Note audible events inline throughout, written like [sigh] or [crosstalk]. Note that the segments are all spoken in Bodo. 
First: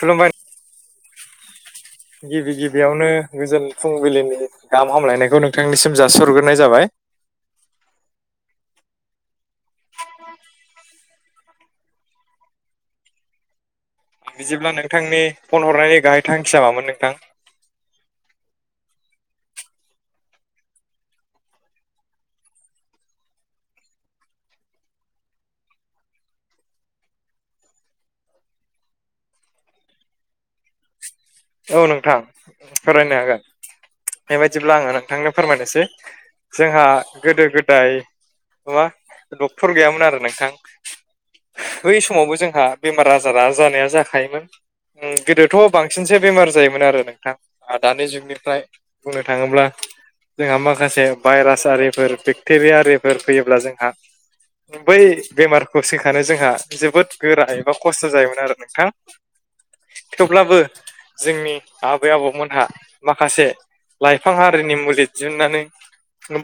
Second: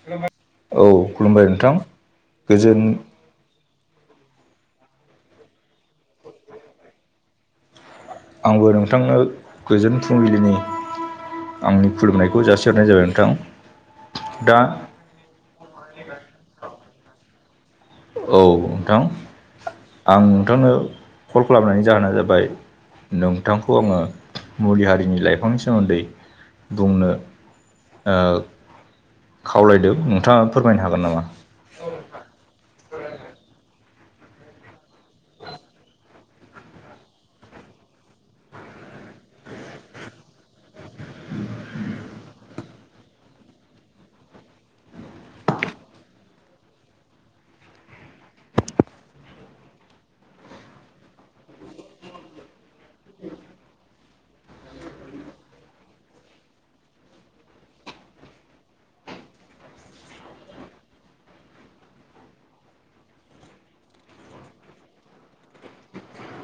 खुलुमबाय औ खुलुमबाय नोंथां गिबि गोजोन गिबियावनो गोजोन फुंबिलिनि गाहाम हामलायनायखौ नोंथांनिसिम जाासरग्रोनाय जाबाय। आंबो नोंथांनो गोजोन फुंबिलिनि आंनि खुलुमनायखौ जासिहरनाय जाबाय नोंथां। दा बिदिब्ला नोंथांनि फन हरनायनि गाहाय थांखिया मामोन नोंथां? औ नोंथां आं नोंथांनो कल खालामनायनि जाहोना जाबाय नोंथांखौ आंङो मुलि हारिनि लाइफांनि सोमोन्दै बुंनो खावलायदो नोंथाङा फोरमायनो हागोन नामा? औ नोंथां फोरमनो हागोन बेबायाददिब्ला आंङो नोंथांनो फोरमायनोसै जोंहा गोदो गोदाय माबा डक्टर गैयामोन आरो नोंथां। बै समावबो जोंहा बेमार आजारा जानाया जाखायोमोन। गोदोथ' बांसिनसो बेमार जायोमोन आरो नोंथां दानि जुगनिफ्राय बुंनो थाङोब्ला जोंहा माखासे भाइरास आरिफोर बेक्टेरिया आरिफोर फैयोब्ला जोंहा बै बेमारखौ सोंखानो जोंहा जोबोद गोरा एबा खस्थ' जायोमोन आरो नोंथां। [inaudible] थेवब्लाबो जोंनि आबै आबौमोनहा माखासे लाइफां हारिनि मुलि दिहुनन्नानै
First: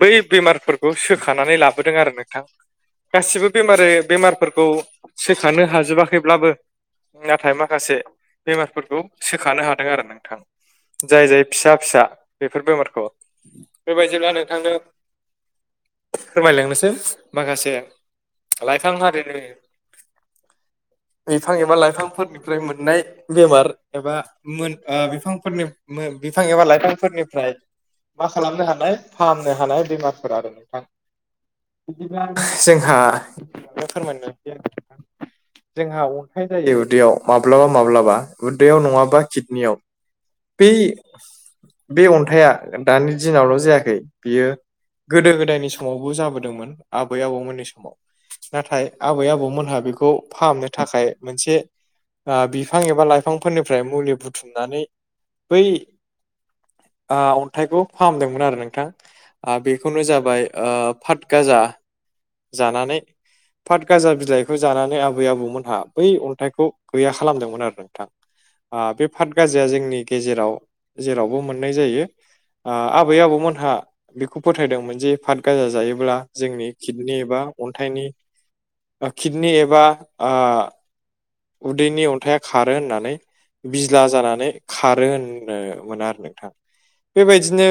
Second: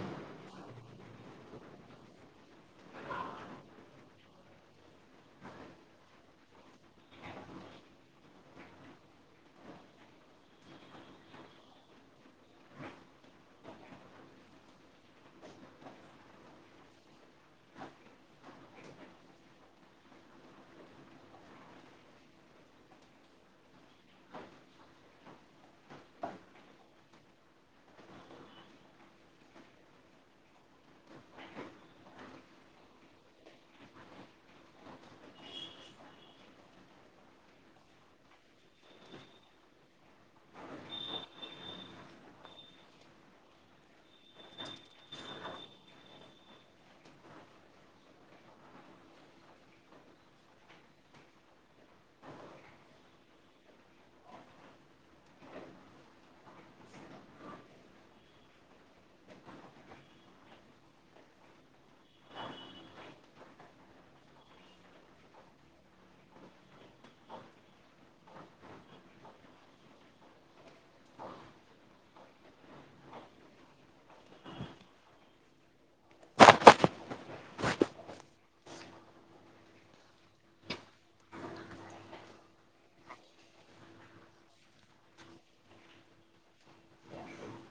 बै बेमारफोरखौ सोखानानै लाबोदों आरो नोंथां। गासिबो बेमार बेमारफोरखौ सोखानो हाजोबाखैब्लाबो नाथाय माखासे बेमारफोरखौ सोखानो हादों आरो नोंथां जाय जाय फिसा फिसा बेफोर बेमारखौ बेबायदिब्ला नोंथांनो फोरमायलांनोसै माखासे लाइफां हारिनि बिफां एबा लाइफांफोरनिफ्राय मोननाय बेमार एबा मोन ओ बिफांफोरनि बिफां एबा लाइफांफोरनिफ्राय मा खालामनो हानाय फाहामनो हानाय बेमारफोर आरो नोंथां। बिदिबा जोंहा फोरमायनोसै आरो जोंहा अन्थाइ जायो उदैयाव माब्लाबा माब्लाबा उदैयाव नंङाबा किदनियाव बै बे अन्थाइया दानि दिनावल' जायाखै बियो गोदो गोदायनि समावबो जाबोदोंमोन आबै आबौमोननि समाव नाथाय आबै आबौमोनहा बेखौ फाहामनो थाखाय मोनसे ओ बिफां एबा लाइफांफोरनिफ्राय मुलि बुथुमनानै बै ओ अन्थाइखौ फाहामदोंमोन आरो नोंथां। आ बेखौनो जाबाय ओ फात गाजा जानानै फाट गाजा बिलाइखौ जानानै आबै आबौमोनहा बै अन्थाइखौ गैया खालामदोंमोन आरो नोंथां आं बे पाट गाजाया जोंनि गेजेराव जेरावबो मोननाय जायो। आं आबै आबौमोनहा बेखौ फोथायदोंमोन जे फात गाजा जायोब्ला जोंनि किडनि एबा अन्थाइनि ओ किडनि एबा ओ उदैनि अन्थाइया खारो होननानै बिज्ला जानानै खारो होननो मोनो आरो नोंथां। बेबायदिनो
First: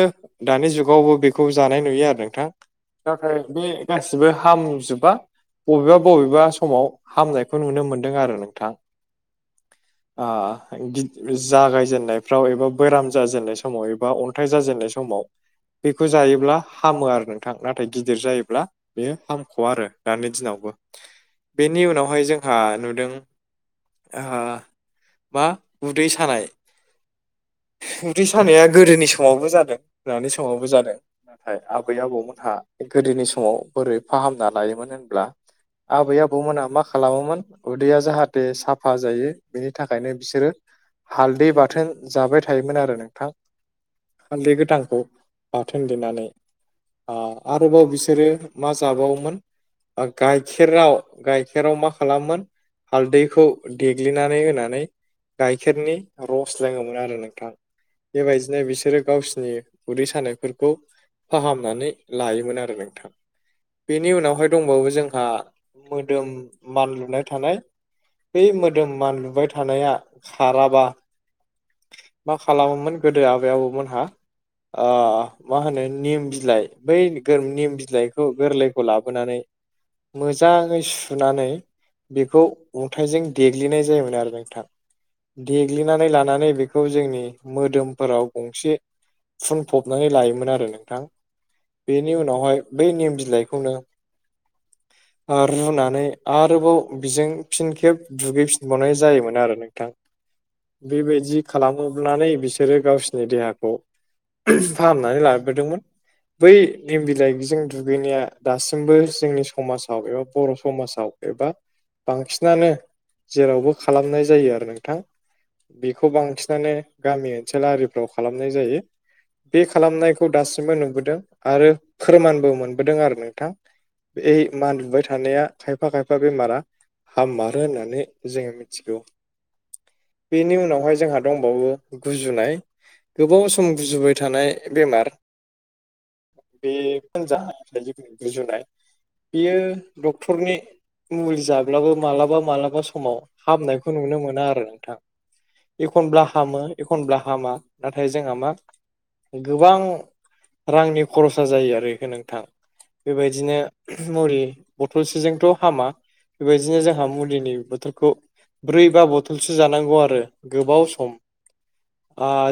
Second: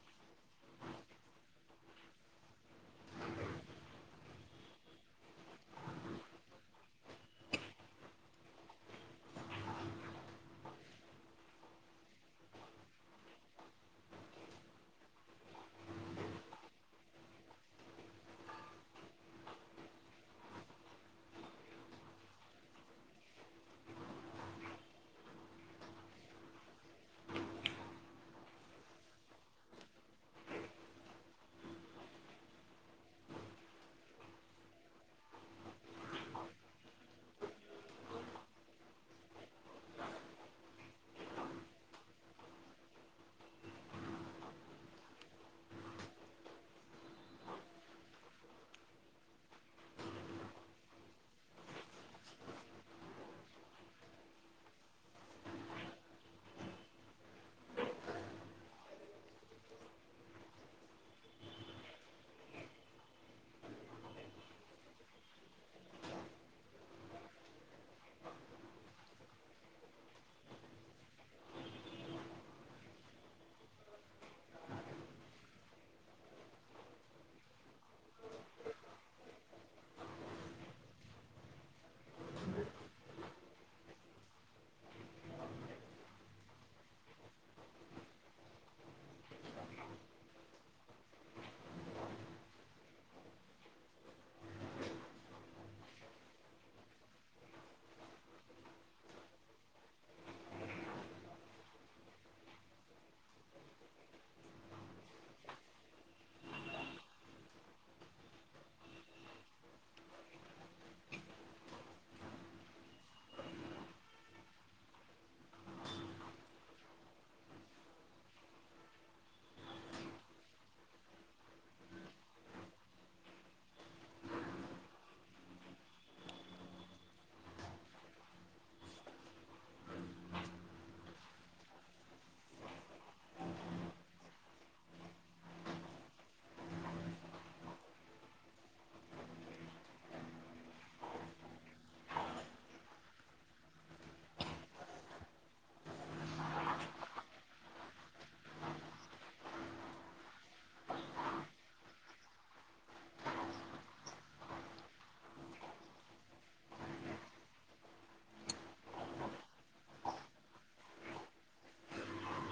दानि जुगावबो बेखौ जानाय नुयो आरो नोंथां। नाथाय बे गासिबो हामजोबा। बबेबा बबेबा समाव हामनायखौ नुनो मोनदों आरो नोंथां। [unintelligible] [unintelligible] जागायजेननायफ्राव एबा बेराम जाजेननाय समाव एबा अन्थाइ जाजेननाय समाव बेखौ जायोब्ला हामो आरो नोंथां नाथाय गिदिर जायोब्ला बे फामख' आरो दानि दिनावबो बेनि उनावहाय जोंहा नुदों ओ मा उदै सानाय उदै सानाया गोदोनि समावबो जादों दानि समावबो जादों। नाथाय आबै आबौमोनहा गोदोनि समाव बोरै फाहामना लायोमोन होनब्ला आबै आबौमोना मा खालामोमोन उदैया जाहा थे साफा जायो बेनि थाखायनो बिसोरो हालदै बाथोन जाबाय थायोमोन आरो नोंथां। हालदै गोथांखौ बाथोन देनानै आं आरोबाव बिसोरो मा जाबावोमोन? [unintelligible] गाइखेराव गाइखेराव मा खालामोमोन हालदैखौ देग्लिनानै होनानै गाइखेरनि रस लोंङोमोन आरो नोंथां। बेबायदिनो बिसोरो गावसिनि उदै सानायफोरखौ फाहामनानै लायोमोन आरो नोंथां। बेनि उनावहाय दंबावो जोंहा मोदोम मान लुनाय थानाय बै मोदोम मानलुबाय थानाया खाराबा मा खालामोमोन गोदो आबै आबौमोनहा मा होनो निम बिलाइ बै निम बिलाइखौ गोरलैखौ लाबोनानै मोजांङै सुनानै बेखौ अन्थाइजों देग्लिनाय जायोमोन आरो नोंथां देग्लिनानै लानानै बेखौ जोंनि मोदोमफोराव गंसे फुनफबनानै लायोमोन आरो नोंथां। बेनि उनावहाय बै निम बिलाइखौनो [unintelligible] ओ रुनानै आरोबाव बिजों फिन खेब दुगैफिनबावनाय जायोमोन आरो नोंथां। [inaudible] बेबायदि खालामोब्लानो बिसोरो गावसिनि देहाखौ फाहामनानै लाबोदोंमोन। बै निम बिलाइजों दुगैनाया दासिमबो जोंनि समाजाव एबा बर' समाजाव एबा बांसिनानो जेरावबो खालामनाय जायो आरो नोंथां। बेखौ बांसिनानो गामि ओनसोल आरिफ्राव खालामनाय जायो। बे खालामनायखौ दासिमबो नुबोदों आरो फोरमानबो मोनबोदों आरो नोंथां। बे मान लुबाय थानाया खायफा खायफा बेमारा हाम मारो होननानै जोङो मिथिगौ बेनि उनावहाय जोंहा दंबावो गुजुनाय गोबाव सम गुजुबाय थानाय बेमार। बे फानजानाय जिथु गुजुनाय बेयो डक्टरनि मुलि जाब्लाबो मालाबा मालाबा समाव हामनायखौ नुनो मोना आरो नोंथां। एखनब्ला हामो एखनब्ला हामा नाथाय जोंहा मा गोबां रांनि खरसा जायो आरो नोंथां। बेबायदिनो मुलि बथलसेजोंथ' हामा। बेबायदिनो जोंहा मुलिनि बोथलखौ ब्रै बा बथलसो जानांगौ आरो। गोबाव सम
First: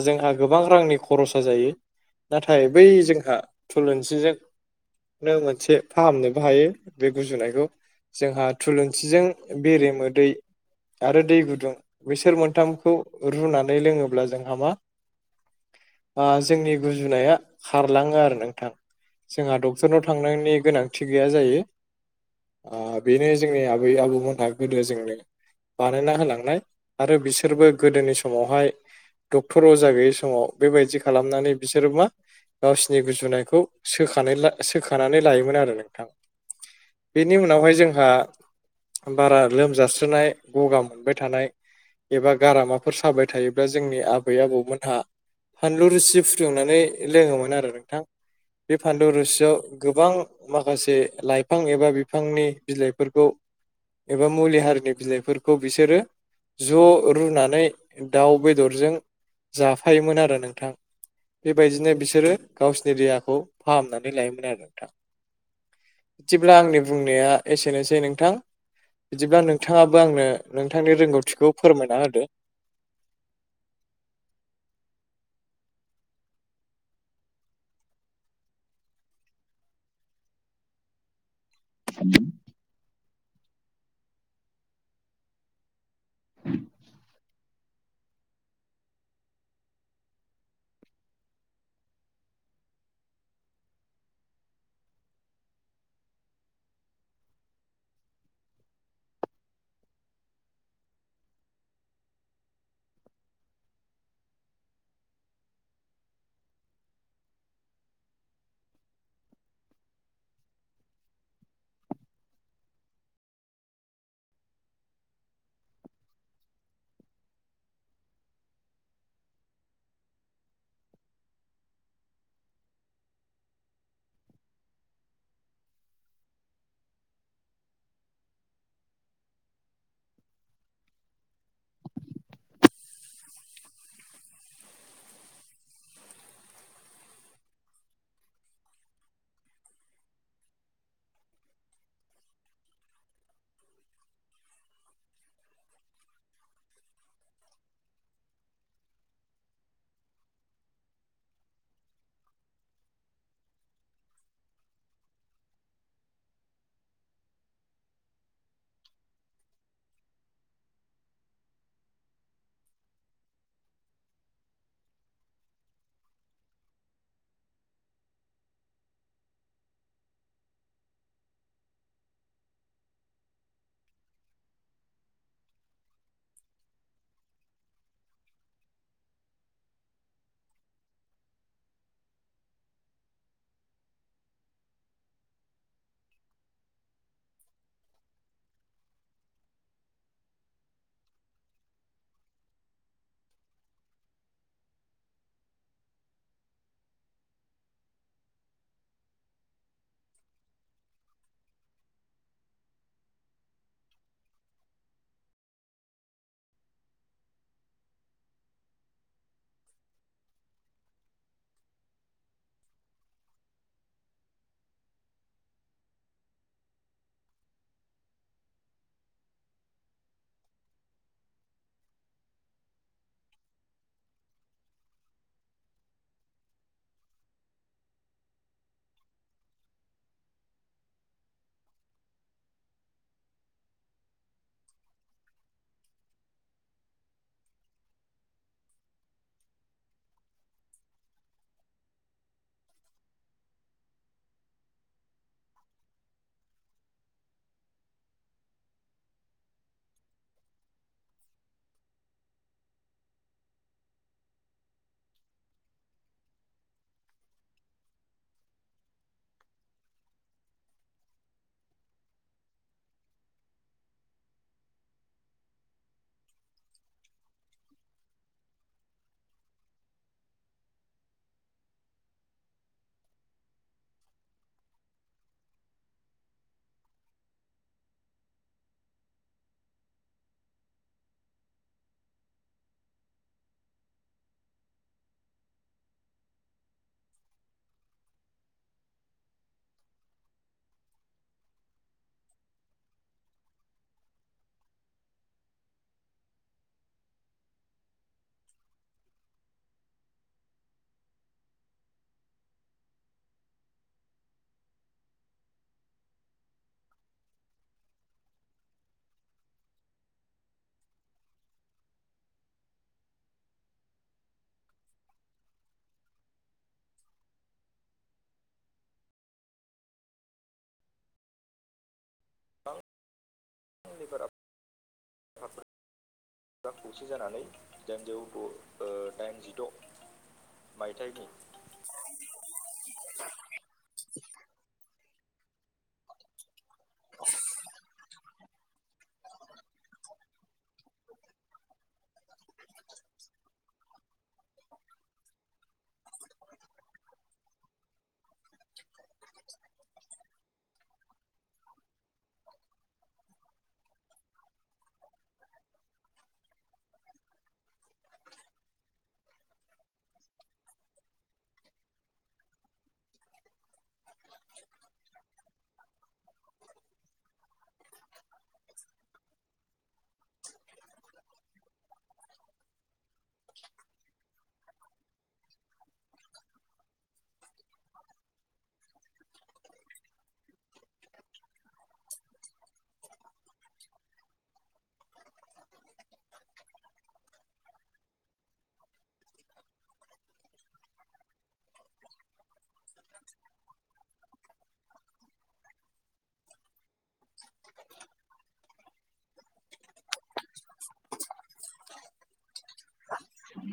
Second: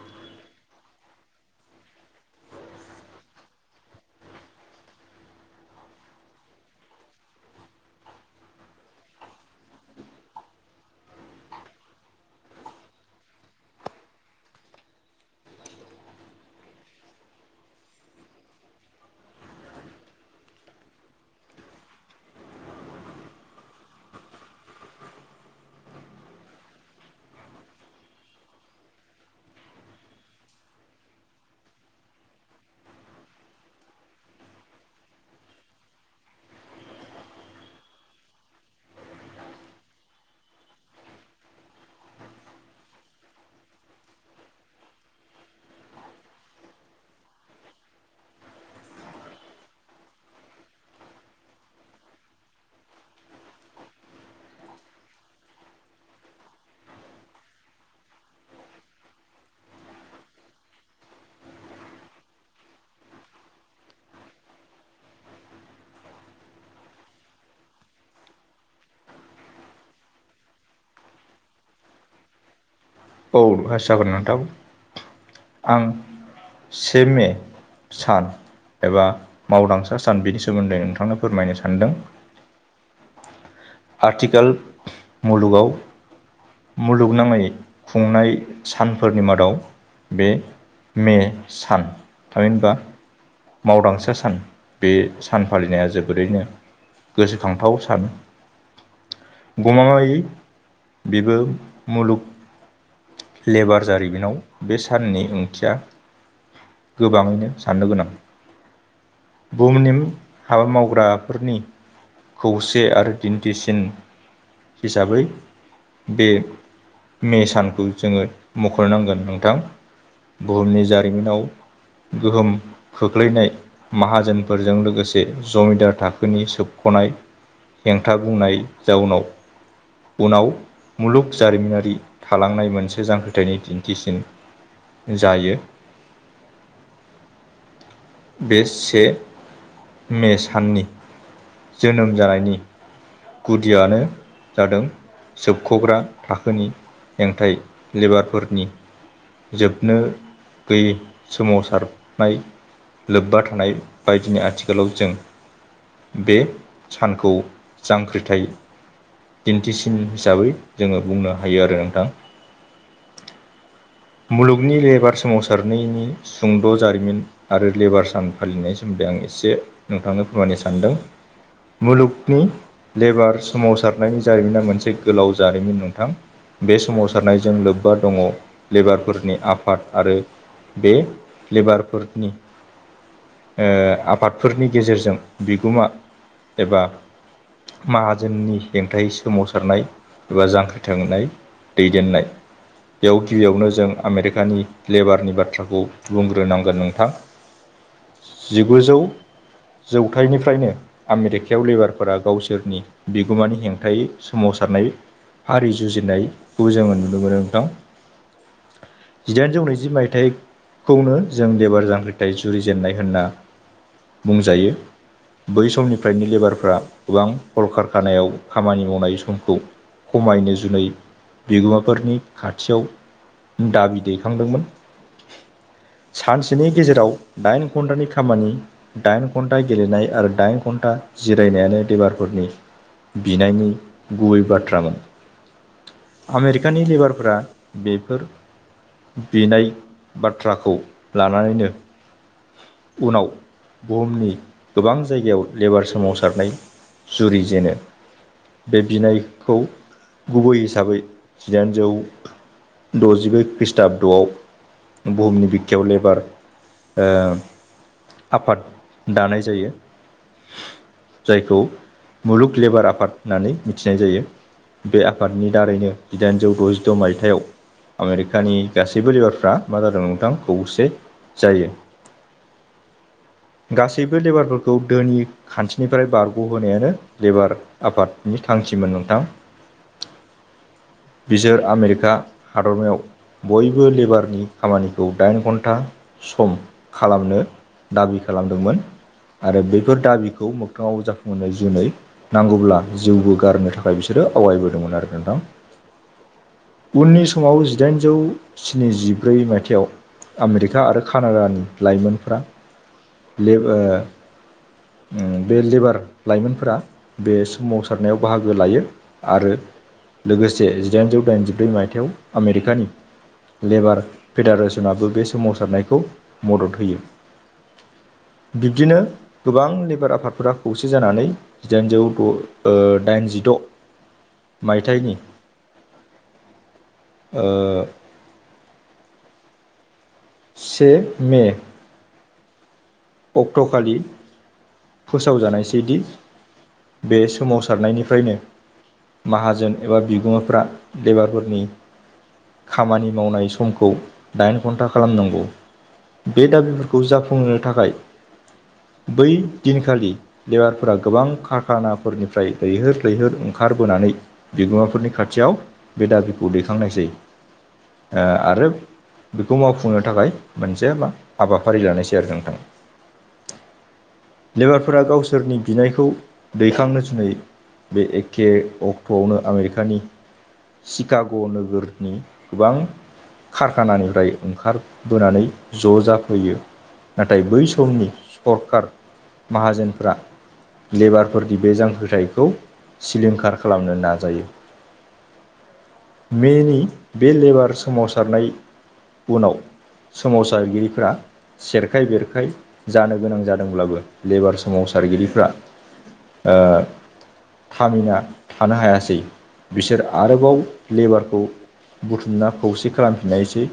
जोंहा गोबां रांनि खरसा जायो। नाथाय बै जोंहा थुलुंसिजों नों मोनसे फाहामनोबो हायो बे गुजुनायखौ। जोंहा थुलुंसिजों बेरेमो दै आरो दै गुदुं बैसोर मोनथाम खौ रुनानै लोङोब्ला जोंहा मा जोंनि गुजुनाया खारलाङो आरो नोंथां। जोंहा डक्टरनाव थांनायनि गोनांथि गैया जायो। आ बेनो जोंनि आबै आबौमोनहा गोदो जोंनो बानायना होलांनाय आरो बिसोरबो गोदोनि समावहाय डक्टर अजा गैयि समाव बेबायदि खालामनानै बिसोरो मा गावसिोरनि गुजुनायखौख सोखानानै लायोमोन आरो नोंथां। बेनि उनावहाय जोंहा बारा लोमजास्राय गगा मोनबाय थानाय एबा गारामाफोर साबाय थायोब्ला जोंनि आबै आबौमोनहा फानलु रोसि फुदुंनानै लोङोमोन आरो नोंथां। बे फानलु रोसियाव गोबां माखासे लाइफां एबा बिफांनि बिलाइफोरखौ एबा मुलि हारिनि बिलाइफोरखौ बिसोरो ज' रुनानै दाउ बेदरजों जाफायोमोन आरो नोंथां। बेबायदिनो बिसोरो गावसोरनि देहाखौ फाहामनानै लायोमोन आरो नोंथां। बिदिब्ला आंनि बुंनाया एसेनोसै नोंथां। बिदिब्ला नोंथाङाबो आंनो नोंथांनि रोंगौथिखौ फोरमायना होदो। औ आ जागोन नोंथां आं से मे सान एबा मावदांसा सान बिनि सोमोन्दै नोंथांनो फोरमायनो सानदों। आथिखाल मुलुगाव उ मुलुगनाङै खुंनाय सानफोरनि मादाव बे मे सान थामिनबा मावदांसा सान बे सान फालिनाया जोबोरैनो गोसोखांथाव सान। गमामायै बेबो मुलुग लेबार जारिमिनाव बे साननि ओंथिया। गोबाङैनो साननो गोनां। बुहुमनि हाबा मावग्राफोरनि खौसे आरो दिन्थिसिन हिसाबै बे मे सानखौ जोङो मख'नांगोन नोंथां। बुहुमनि जारिमिनाव गोहोम खोख्लैनाय माहाजोनफोरजों लोगोसे जमिदार थाखोनि सोबख'नाय हेंथा बुंनाय जाओनाव उनाव मुलुग जारिमिनारि थालांनाय मोनसे जांख्रिथायनि दिन्थिसिन जायो बे से मे साननि जोनोम जानायनि गुदिआनो जादों सोबख'ग्रा थाखोनि हेंथायै लेबारफोरनि जोबनो गैयै सोमावसारनाय लोब्बा थानाय बादिनो आथिखालाव जों बे सानखौ जांख्रिथाय दिन्थिसिन हिसाबै जोङो बुंनो हायो आरो नोंथां मुलुगनि लेबार सोमावसारनायनि सुंद' जारिमिन आरो लेबार सान फालिनायनि सोमोन्दै आं एसे नोंथांनो फोरमायनो सानदों मुलुगनि लेबार सोमावसारनायनि जारिमिना मोनसे गोलाव जारिमिन नंथां बे सोमावसारनायजों लोब्बा दङो लेबारफोरनि आफाद आरो बे लेबारफोरनि ओ आफादफोरनि गेजेरजों बिगोमा एबा माहाजोननि हेंथायै सोमावसारनाय एबा जांख्रिथोंनाय दैदेननाय बेव गिबिआवनो जों आमेरिकानि लेबारनि बाथ्राखौ बुंग्रोनांगोन नोंथां जिगुजौ जौथाइनिफ्रायनो आमिरेकायाव लेबारफोरा गावसोरनि बिगोमानि हेंथायै सोमावसारनाय हारि जुजिनायखौ जोङो नुनो मोनो नोंथां जिदाइनजौ नैजि मायथाइखौनो जों लेबार जांख्रिथाय जुरिजेननाय होनना बुंजायो बै समनिफ्रायनो लेबारफ्रा गोबां कलकारखानायाव खामानि मावनाय समखौ खमायनो जुनै बिगोमाफोरनि खाथिआव दाबि दैखांदोंमोन सानसेनि गेजेराव दाइन घन्टानि खामानि दाइन घन्टा गेलेनाय आरो दाइन घन्टा जिरायनायानो लेबारफोरनि बिनायनि गुबै बाथ्रामोन आमेरिकाननि लेबारफ्रा बे फोर बिनाय बाथ्राखौ लानानैनो उनाव बुहुमनि गोबां जायगायाव लेबार सोमावसारनाय जुरि जेनो बे बिनायखौ गुबै हिसाबै जिदाइनजौ द'जिब्रै ख्रिष्टाबत'आव बुहुमनि बिखायाव लेबार ओ आफाद दानाय जायो जायखौ मुलुग लेबार आफाद होननानै मिथिनाय जायो बे आफादनि दारैनो जिदाइनजौ द'जिद' मायथाइआव आमेरिकानि गासैबो लिबारफ्रा मा जादों नोंथां खौसे जायो गासैबो लेबारफोरखौ धोनि खान्थिनिफ्राय बारग' होनायानो लेबार आफादनि थांखिमोन नोंथां बिसोर आमेरिका हादरमायाव बयबो लेबारनि खामानिखौ दाइन घन्टा सम खालामनो दाबि खालामदोंमोन आरो बेफोर दाबिखौ मोगथांआव जाफुंहोनो जुनै नांगौब्ला जिउबो गारनो थाखाय बिसोरो आवगायबोदोंमोन आरो नोंथां उननि समाव जिदाइनजौ स्निजिब्रै मायथाइयाव आमेरिका आरो कानाडानि लाइमोनफ्रा लेब ओ उम बे लेबार लाइमोनफोरा बे सोमावसारनायाव बाहागो लायो आरो लोगोसे जिदाइनजौ दाइनजिब्रै मायथाइयाव आमेरिकानि लेबार फेडारेसनाबो बे सोमावसारनायखौ मदद होयो। बिब्दिनो गोबां लेबार आफादफोरा खौसे जानानै जिदाइनजौ द' ओ दाइनजिद' मायथाइनि खौसे जानानै जिदाइनजौ दाइनजिद', से मे अक्ट'खालि फोसावजानायसैदि बे सोमावसारनायनिफ्रायनो माहाजोन एबा बिगोमाफ्रा लेबारफोरनि खामानि मावनाय समखौ दाइन घन्टा खालामनांगौ, बे दाबिफोरखौ जाफुंहोनो थाखाय, बै दिनखालि लेबारफोरा गोबां कारखानाफोरनिफ्राय लैहोर लैहोर ओंखारबोनानै, बिगोमाफोरनि खाथियाव बे दाबिखौ दैखांनायसै आरो बेखौ मावफुंनो थाखाय मोनसे मा हाबाफारि लानायसै आरो नोंथाङा, लेबारफोरा गावसोरनि बिनायखौ दैखांनो जुनै बे एखे अक्ट'आवनो आमेरिकानि सिशकाग' नोगोरनि गोबां, कारखानानिफ्राय ओंखारबोनानै ज' जाफैयो नाथाय बै समनि सरखार माहाजोनफोरा लेबारफोरनि बे जांख्रिथायखौ सिलिंखार खालामनो नाजायो। मेनि बे लेबार सोमावसारनाय उनाव सोमावसारगिरिफोरा सेरखाय बेरखाय जानो गोनां जादोंब्लाबो लेबार सोमावसारगिरिफ्रा ओ थामिना थानो हायासै, बिसोर आरोबाव लेबारखौ बुथुमना खौसे खालामफिननायसै,